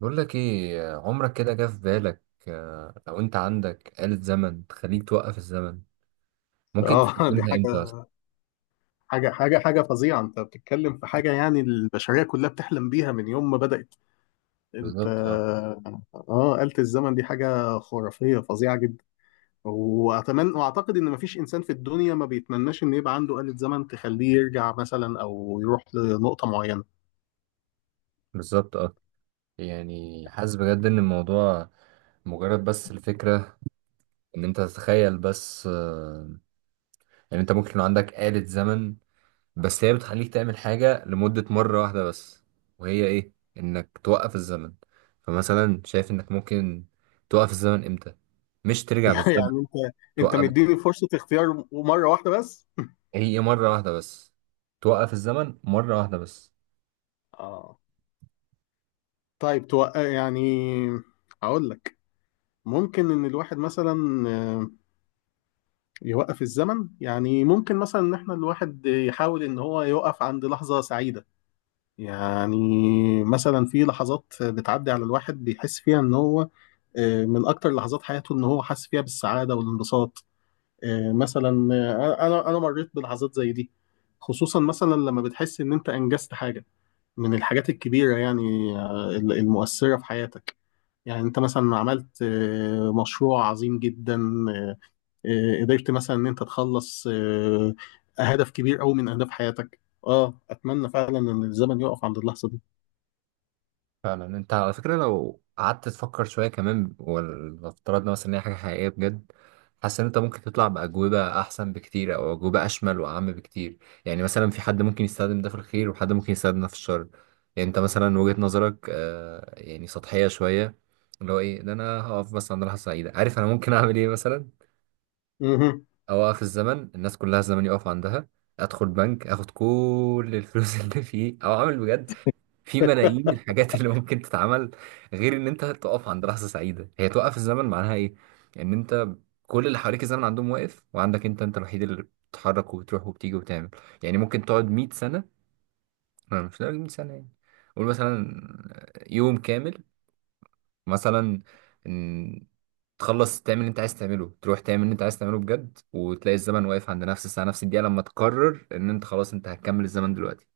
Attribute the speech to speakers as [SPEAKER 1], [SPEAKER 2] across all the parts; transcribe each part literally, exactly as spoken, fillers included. [SPEAKER 1] بقول لك ايه، عمرك كده جه في بالك آه، لو انت عندك آلة زمن تخليك توقف الزمن ممكن
[SPEAKER 2] اه، دي
[SPEAKER 1] تستخدمها امتى
[SPEAKER 2] حاجة
[SPEAKER 1] اصلا؟
[SPEAKER 2] حاجة حاجة حاجة فظيعة. انت بتتكلم في حاجة يعني البشرية كلها بتحلم بيها من يوم ما بدأت. انت
[SPEAKER 1] بالظبط اه.
[SPEAKER 2] اه، آلة الزمن دي حاجة خرافية فظيعة جدا. واتمنى واعتقد ان مفيش انسان في الدنيا ما بيتمناش ان يبقى عنده آلة زمن تخليه يرجع مثلا او يروح لنقطة معينة.
[SPEAKER 1] بالظبط اه. يعني حاسس بجد ان الموضوع، مجرد بس الفكرة ان انت تتخيل بس، آه، ان انت ممكن يكون عندك آلة زمن. بس هي بتخليك تعمل حاجة لمدة مرة واحدة بس، وهي ايه؟ انك توقف الزمن. فمثلا شايف انك ممكن توقف الزمن امتى؟ مش ترجع بالزمن،
[SPEAKER 2] يعني انت انت
[SPEAKER 1] توقف.
[SPEAKER 2] مديني فرصة اختيار مرة واحدة بس.
[SPEAKER 1] هي مرة واحدة بس، توقف الزمن مرة واحدة بس.
[SPEAKER 2] اه، طيب توق... يعني اقول لك، ممكن ان الواحد مثلا آه، يوقف الزمن. يعني ممكن مثلا ان احنا الواحد يحاول ان هو يوقف عند لحظة سعيدة. يعني مثلا في لحظات بتعدي على الواحد بيحس فيها ان هو آه، من اكتر لحظات حياته ان هو حاسس فيها بالسعادة والانبساط. آه، مثلا، آه، انا انا مريت بلحظات زي دي، خصوصا مثلا لما بتحس ان انت انجزت حاجة من الحاجات الكبيرة، يعني آه، المؤثرة في حياتك. يعني انت مثلا عملت آه، مشروع عظيم جدا، آه، آه، قدرت مثلا ان انت تخلص آه، هدف كبير قوي من اهداف حياتك. اه، اتمنى فعلا ان الزمن يقف عند اللحظة دي.
[SPEAKER 1] فعلا انت على فكرة، لو قعدت تفكر شوية كمان وافترضنا مثلا ان هي حاجة حقيقية بجد، حاسس ان انت ممكن تطلع بأجوبة أحسن بكتير، أو أجوبة أشمل وأعم بكتير. يعني مثلا في حد ممكن يستخدم ده في الخير، وحد ممكن يستخدم ده في الشر. يعني انت مثلا وجهة نظرك آه يعني سطحية شوية، اللي هو ايه؟ ده انا هقف بس عند لحظة سعيدة. عارف انا ممكن اعمل ايه مثلا؟
[SPEAKER 2] مهم.
[SPEAKER 1] اوقف الزمن، الناس كلها الزمن يقف عندها، ادخل بنك، اخد كل الفلوس اللي فيه، او اعمل بجد في ملايين الحاجات اللي ممكن تتعمل، غير ان انت تقف عند لحظة سعيدة. هي توقف الزمن معناها ايه؟ ان انت كل اللي حواليك الزمن عندهم واقف، وعندك انت، انت الوحيد اللي بتتحرك وبتروح وبتيجي وتعمل. يعني ممكن تقعد مئة سنة، أنا مش لازم مية سنة يعني، قول مثلا يوم كامل مثلا، تخلص تعمل اللي انت عايز تعمله، تروح تعمل اللي انت عايز تعمله بجد، وتلاقي الزمن واقف عند نفس الساعة نفس الدقيقة، لما تقرر ان انت خلاص انت هتكمل الزمن دلوقتي.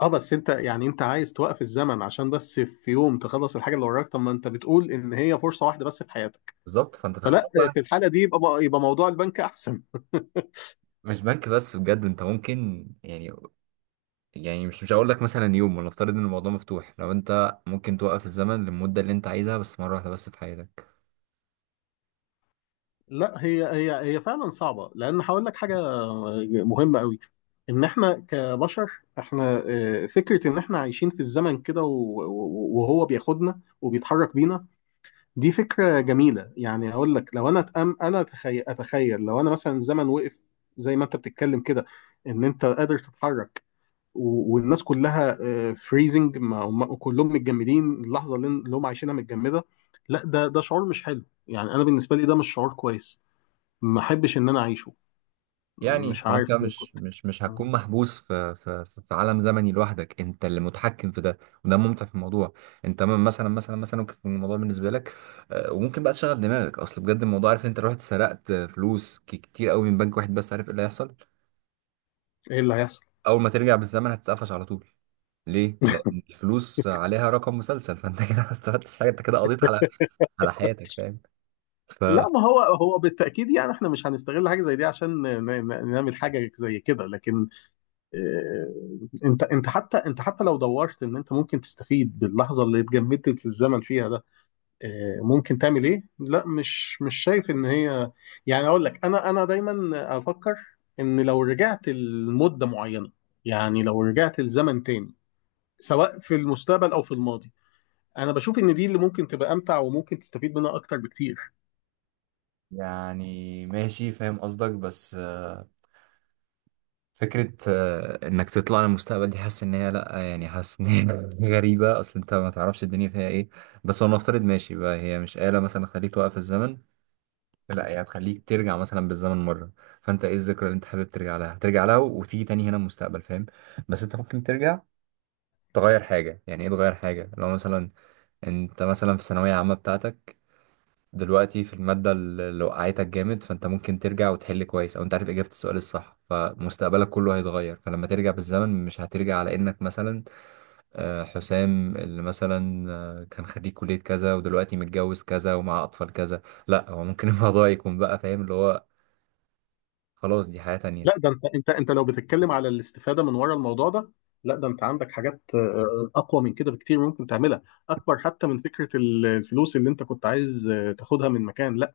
[SPEAKER 2] اه، بس انت يعني انت عايز توقف الزمن عشان بس في يوم تخلص الحاجة اللي وراك؟ طب ما انت بتقول ان هي فرصة واحدة بس في حياتك،
[SPEAKER 1] بالظبط، فانت تختار
[SPEAKER 2] فلا،
[SPEAKER 1] بقى.
[SPEAKER 2] في الحالة دي يبقى يبقى موضوع البنك احسن.
[SPEAKER 1] مش بنك بس بجد، انت ممكن يعني، يعني مش مش هقول لك مثلا يوم، ولا افترض ان الموضوع مفتوح، لو انت ممكن توقف الزمن للمدة اللي انت عايزها، بس مرة واحدة بس في حياتك.
[SPEAKER 2] لا، هي هي هي فعلا صعبة، لأن هقول لك حاجة مهمة قوي. إن إحنا كبشر، إحنا آه، فكرة إن إحنا عايشين في الزمن كده و- و- وهو بياخدنا وبيتحرك بينا، دي فكرة جميلة. يعني هقول لك لو أنا أتأم أنا أتخيل أتخيل لو أنا مثلا الزمن وقف، زي ما أنت بتتكلم كده، إن أنت قادر تتحرك، و- والناس كلها فريزنج، وكلهم متجمدين، اللحظة اللي اللي هم عايشينها متجمدة. لا، ده ده شعور مش حلو. يعني أنا بالنسبة لي ده مش شعور كويس، ما احبش ان انا اعيشه. مش
[SPEAKER 1] يعني هو
[SPEAKER 2] عارف
[SPEAKER 1] انت
[SPEAKER 2] زي
[SPEAKER 1] مش
[SPEAKER 2] كنت
[SPEAKER 1] مش مش هتكون محبوس في في في في عالم زمني لوحدك، انت اللي متحكم في ده، وده الممتع في الموضوع. انت م- مثلا مثلا مثلا ممكن يكون الموضوع بالنسبه لك، آه، وممكن بقى تشغل دماغك. اصل بجد الموضوع، عارف انت لو رحت سرقت فلوس ك- كتير قوي من بنك واحد بس، عارف ايه اللي هيحصل؟
[SPEAKER 2] ايه اللي هيحصل.
[SPEAKER 1] اول ما ترجع بالزمن هتتقفش على طول. ليه؟ لان الفلوس عليها رقم مسلسل، فانت كده ما استفدتش حاجه، انت كده قضيت على على حياتك، فاهم؟ ف
[SPEAKER 2] لا، ما هو هو بالتاكيد يعني احنا مش هنستغل حاجه زي دي عشان ن- ن- نعمل حاجه زي كده. لكن آه، انت انت حتى انت حتى لو دورت ان انت ممكن تستفيد باللحظه اللي اتجمدت في الزمن فيها ده، آه، ممكن تعمل ايه؟ لا، مش مش شايف ان هي، يعني اقول لك، انا انا دايما افكر ان لو رجعت لمده معينه، يعني لو رجعت لزمن تاني، سواء في المستقبل او في الماضي، انا بشوف ان دي اللي ممكن تبقى امتع وممكن تستفيد منها اكتر بكتير.
[SPEAKER 1] يعني ماشي فاهم قصدك. بس فكرة آه، إنك تطلع للمستقبل، دي حاسس إن هي لأ، يعني حاسس إن هي غريبة، أصل أنت ما تعرفش الدنيا فيها إيه. بس هو نفترض ماشي بقى، هي مش آلة مثلا تخليك توقف الزمن، لأ، هي هتخليك ترجع مثلا بالزمن مرة. فأنت إيه الذكرى اللي أنت حابب ترجع لها؟ هترجع لها وتيجي تاني هنا المستقبل، فاهم؟ بس أنت ممكن ترجع تغير حاجة. يعني إيه تغير حاجة؟ لو مثلا أنت مثلا في الثانوية العامة بتاعتك دلوقتي، في المادة اللي لو وقعتك جامد، فانت ممكن ترجع وتحل كويس، او انت عارف اجابة السؤال الصح، فمستقبلك كله هيتغير. فلما ترجع بالزمن مش هترجع على انك مثلا آه، حسام اللي مثلا آه، كان خريج كلية كذا، ودلوقتي متجوز كذا، ومع اطفال كذا. لا، هو ممكن الموضوع يكون بقى، فاهم؟ اللي هو خلاص دي حياة تانية.
[SPEAKER 2] لا، ده انت انت انت لو بتتكلم على الاستفاده من ورا الموضوع ده، لا، ده انت عندك حاجات آه، آه، اقوى من كده بكتير ممكن تعملها، اكبر حتى من فكره ال- الفلوس اللي انت كنت عايز آه، تاخدها من مكان. لا،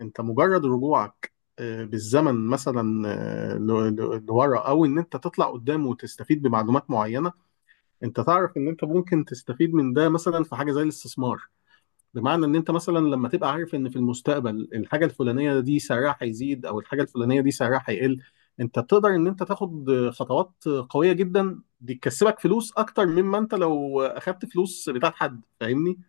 [SPEAKER 2] انت مجرد رجوعك آه، بالزمن مثلا آه، ل- ل- لورا، او ان انت تطلع قدام وتستفيد بمعلومات معينه، انت تعرف ان انت ممكن تستفيد من ده مثلا في حاجه زي الاستثمار. بمعنى ان انت مثلا لما تبقى عارف ان في المستقبل الحاجه الفلانيه دي سعرها هيزيد، او الحاجه الفلانيه دي سعرها هيقل، انت تقدر ان انت تاخد خطوات قويه جدا دي تكسبك فلوس اكتر مما انت لو اخدت فلوس بتاعت حد. فاهمني؟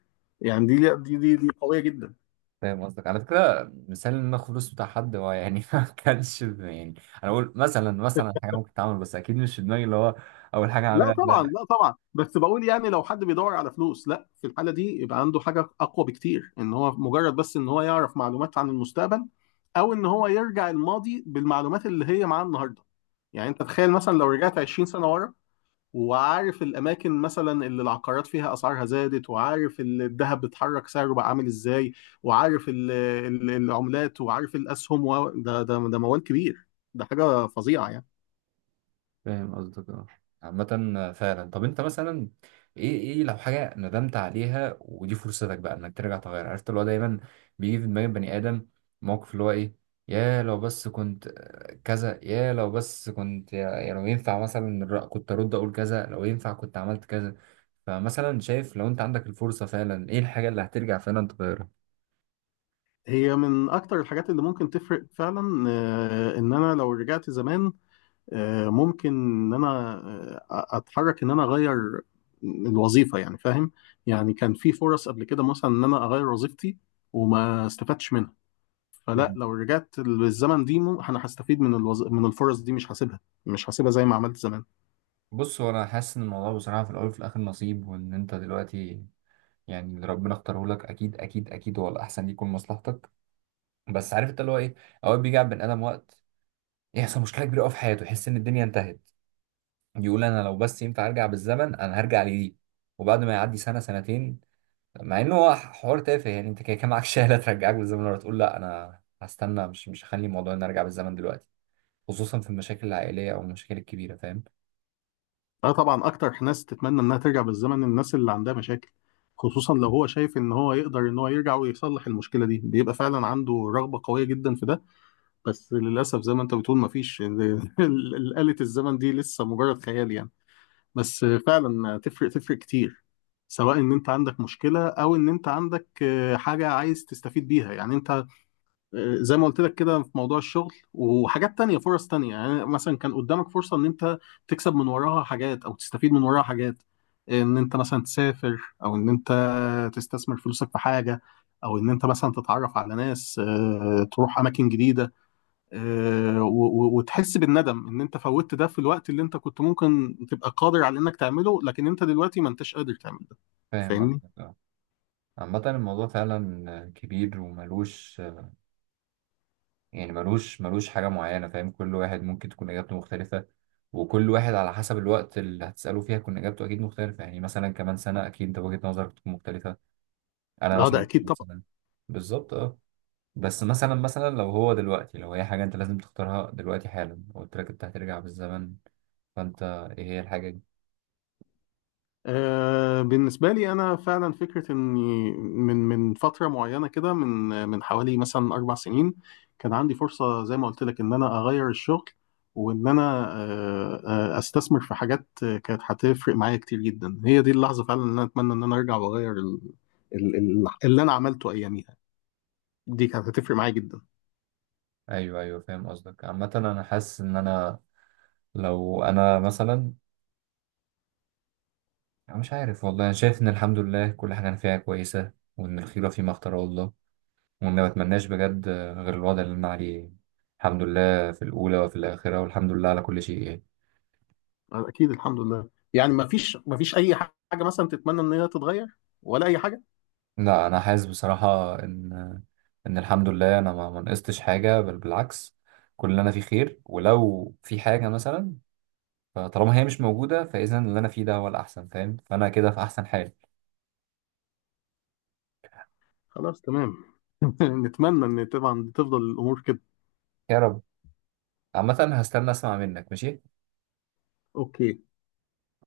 [SPEAKER 2] يعني دي دي دي, دي قويه جدا.
[SPEAKER 1] فاهم قصدك. على فكرة مثال إن أنا آخد فلوس بتاع حد، هو يعني ما كانش يعني، أنا بقول مثلا مثلا حاجة ممكن تتعمل، بس أكيد مش في دماغي اللي هو أول حاجة
[SPEAKER 2] لا
[SPEAKER 1] هعملها.
[SPEAKER 2] طبعا، لا طبعا، بس بقول يعني لو حد بيدور على فلوس، لا، في الحاله دي يبقى عنده حاجه اقوى بكتير ان هو مجرد بس ان هو يعرف معلومات عن المستقبل، او ان هو يرجع الماضي بالمعلومات اللي هي معاه النهارده. يعني انت تخيل مثلا لو رجعت عشرين سنه ورا، وعارف الاماكن مثلا اللي العقارات فيها اسعارها زادت، وعارف ال- الذهب بيتحرك سعره بقى عامل ازاي، وعارف ال- ال- العملات، وعارف الاسهم و... ده ده ده موال كبير، ده حاجه فظيعه يعني.
[SPEAKER 1] فاهم قصدك، اه. عامة فعلا، طب انت مثلا ايه، ايه لو حاجة ندمت عليها، ودي فرصتك بقى انك ترجع تغير؟ عرفت اللي هو دايما بيجي في دماغ البني ادم موقف اللي هو ايه؟ يا لو بس كنت كذا، يا لو بس كنت، يا, يا لو ينفع مثلا الر- كنت ارد اقول كذا، لو ينفع كنت عملت كذا. فمثلا شايف لو انت عندك الفرصة فعلا، ايه الحاجة اللي هترجع فعلا تغيرها؟
[SPEAKER 2] هي من اكتر الحاجات اللي ممكن تفرق فعلا، آه، ان انا لو رجعت زمان، آه، ممكن ان انا آه، اتحرك ان انا اغير الوظيفه، يعني فاهم؟ يعني كان في فرص قبل كده مثلا ان انا اغير وظيفتي وما استفدتش منها. فلا،
[SPEAKER 1] مم.
[SPEAKER 2] لو رجعت للزمن دي مو- انا هستفيد من الوظ... من الفرص دي، مش هسيبها، مش هسيبها زي ما عملت زمان.
[SPEAKER 1] بص هو انا حاسس ان الموضوع بصراحة في الاول وفي الاخر نصيب، وان انت دلوقتي يعني اللي ربنا اختاره لك اكيد اكيد اكيد هو الاحسن، يكون مصلحتك. بس عارف انت اللي هو ايه، اوقات بيجي على البني ادم وقت يحصل مشكله كبيره قوي في حياته، يحس ان الدنيا انتهت، يقول انا لو بس ينفع ارجع بالزمن انا هرجع لدي. وبعد ما يعدي سنه سنتين، مع انه هو حوار تافه. يعني انت كده كان معاك شهاده ترجعك بالزمن، ولا تقول لا انا هستنى، مش مش هخلي الموضوع ان ارجع بالزمن دلوقتي. خصوصا في المشاكل العائليه او المشاكل الكبيره، فاهم؟
[SPEAKER 2] اه طبعا، اكتر ناس تتمنى انها ترجع بالزمن الناس اللي عندها مشاكل. خصوصا لو هو شايف ان هو يقدر ان هو يرجع ويصلح المشكله دي بيبقى فعلا عنده رغبه قويه جدا في ده. بس للاسف زي ما انت بتقول مفيش ال- ال- آلة الزمن دي لسه مجرد خيال يعني. بس فعلا تفرق، تفرق كتير، سواء ان انت عندك مشكله او ان انت عندك آه، حاجه عايز تستفيد بيها. يعني انت زي ما قلت لك كده في موضوع الشغل، وحاجات تانية، فرص تانية، يعني مثلا كان قدامك فرصة ان انت تكسب من وراها حاجات او تستفيد من وراها حاجات، ان انت مثلا تسافر، او ان انت تستثمر فلوسك في حاجة، او ان انت مثلا تتعرف على ناس، آه، تروح اماكن جديدة، آه، و- و- وتحس بالندم ان انت فوتت ده في الوقت اللي انت كنت ممكن تبقى قادر على انك تعمله، لكن انت دلوقتي ما انتش قادر تعمل ده.
[SPEAKER 1] فاهم
[SPEAKER 2] فاهمني؟
[SPEAKER 1] قصدك، اه. عامة الموضوع فعلا كبير وملوش، يعني ملوش ملوش حاجة معينة، فاهم؟ كل واحد ممكن تكون إجابته مختلفة، وكل واحد على حسب الوقت اللي هتسأله فيها تكون إجابته أكيد مختلفة. يعني مثلا كمان سنة أكيد أنت وجهة نظرك تكون مختلفة، أنا
[SPEAKER 2] اه ده
[SPEAKER 1] مثلا
[SPEAKER 2] اكيد.
[SPEAKER 1] كمان سنة. بالظبط أه. بس مثلا مثلا لو هو دلوقتي، لو هي حاجة أنت لازم تختارها دلوقتي حالا، قلت لك أنت هترجع بالزمن، فأنت إيه هي الحاجة دي؟
[SPEAKER 2] آه، بالنسبة لي أنا فعلا فكرة إني من من فترة معينة كده، من من حوالي مثلا أربع سنين، كان عندي فرصة زي ما قلت لك إن أنا أغير الشغل، وإن أنا آه، آه، أستثمر في حاجات آه، كانت هتفرق معايا كتير جدا. هي دي اللحظة فعلا إن أنا أتمنى إن أنا أرجع وأغير ال- ال- ال- اللي أنا عملته أياميها. دي كانت هتفرق معايا جدا.
[SPEAKER 1] أيوه أيوه، فاهم قصدك. عامة أنا حاسس إن أنا لو أنا مثلا، أنا مش عارف والله. أنا شايف إن الحمد لله كل حاجة أنا فيها كويسة، وإن الخيرة فيما اختاره الله، وما بتمناش بجد غير الوضع اللي أنا عليه. الحمد لله في الأولى وفي الآخرة، والحمد لله على كل شيء يعني.
[SPEAKER 2] أكيد، الحمد لله. يعني ما فيش ما فيش أي حاجة مثلا تتمنى إن هي تتغير، ولا أي حاجة؟
[SPEAKER 1] لا أنا حاسس بصراحة إن إن الحمد لله أنا ما ما نقصتش حاجة، بل بالعكس، كل اللي أنا فيه خير. ولو في حاجة مثلا فطالما هي مش موجودة، فإذا اللي أنا فيه ده هو الأحسن، فاهم؟ فأنا كده في أحسن حال.
[SPEAKER 2] خلاص، تمام. نتمنى ان طبعا تفضل الامور كده.
[SPEAKER 1] يا رب. عامة هستنى أسمع منك، ماشي.
[SPEAKER 2] اوكي.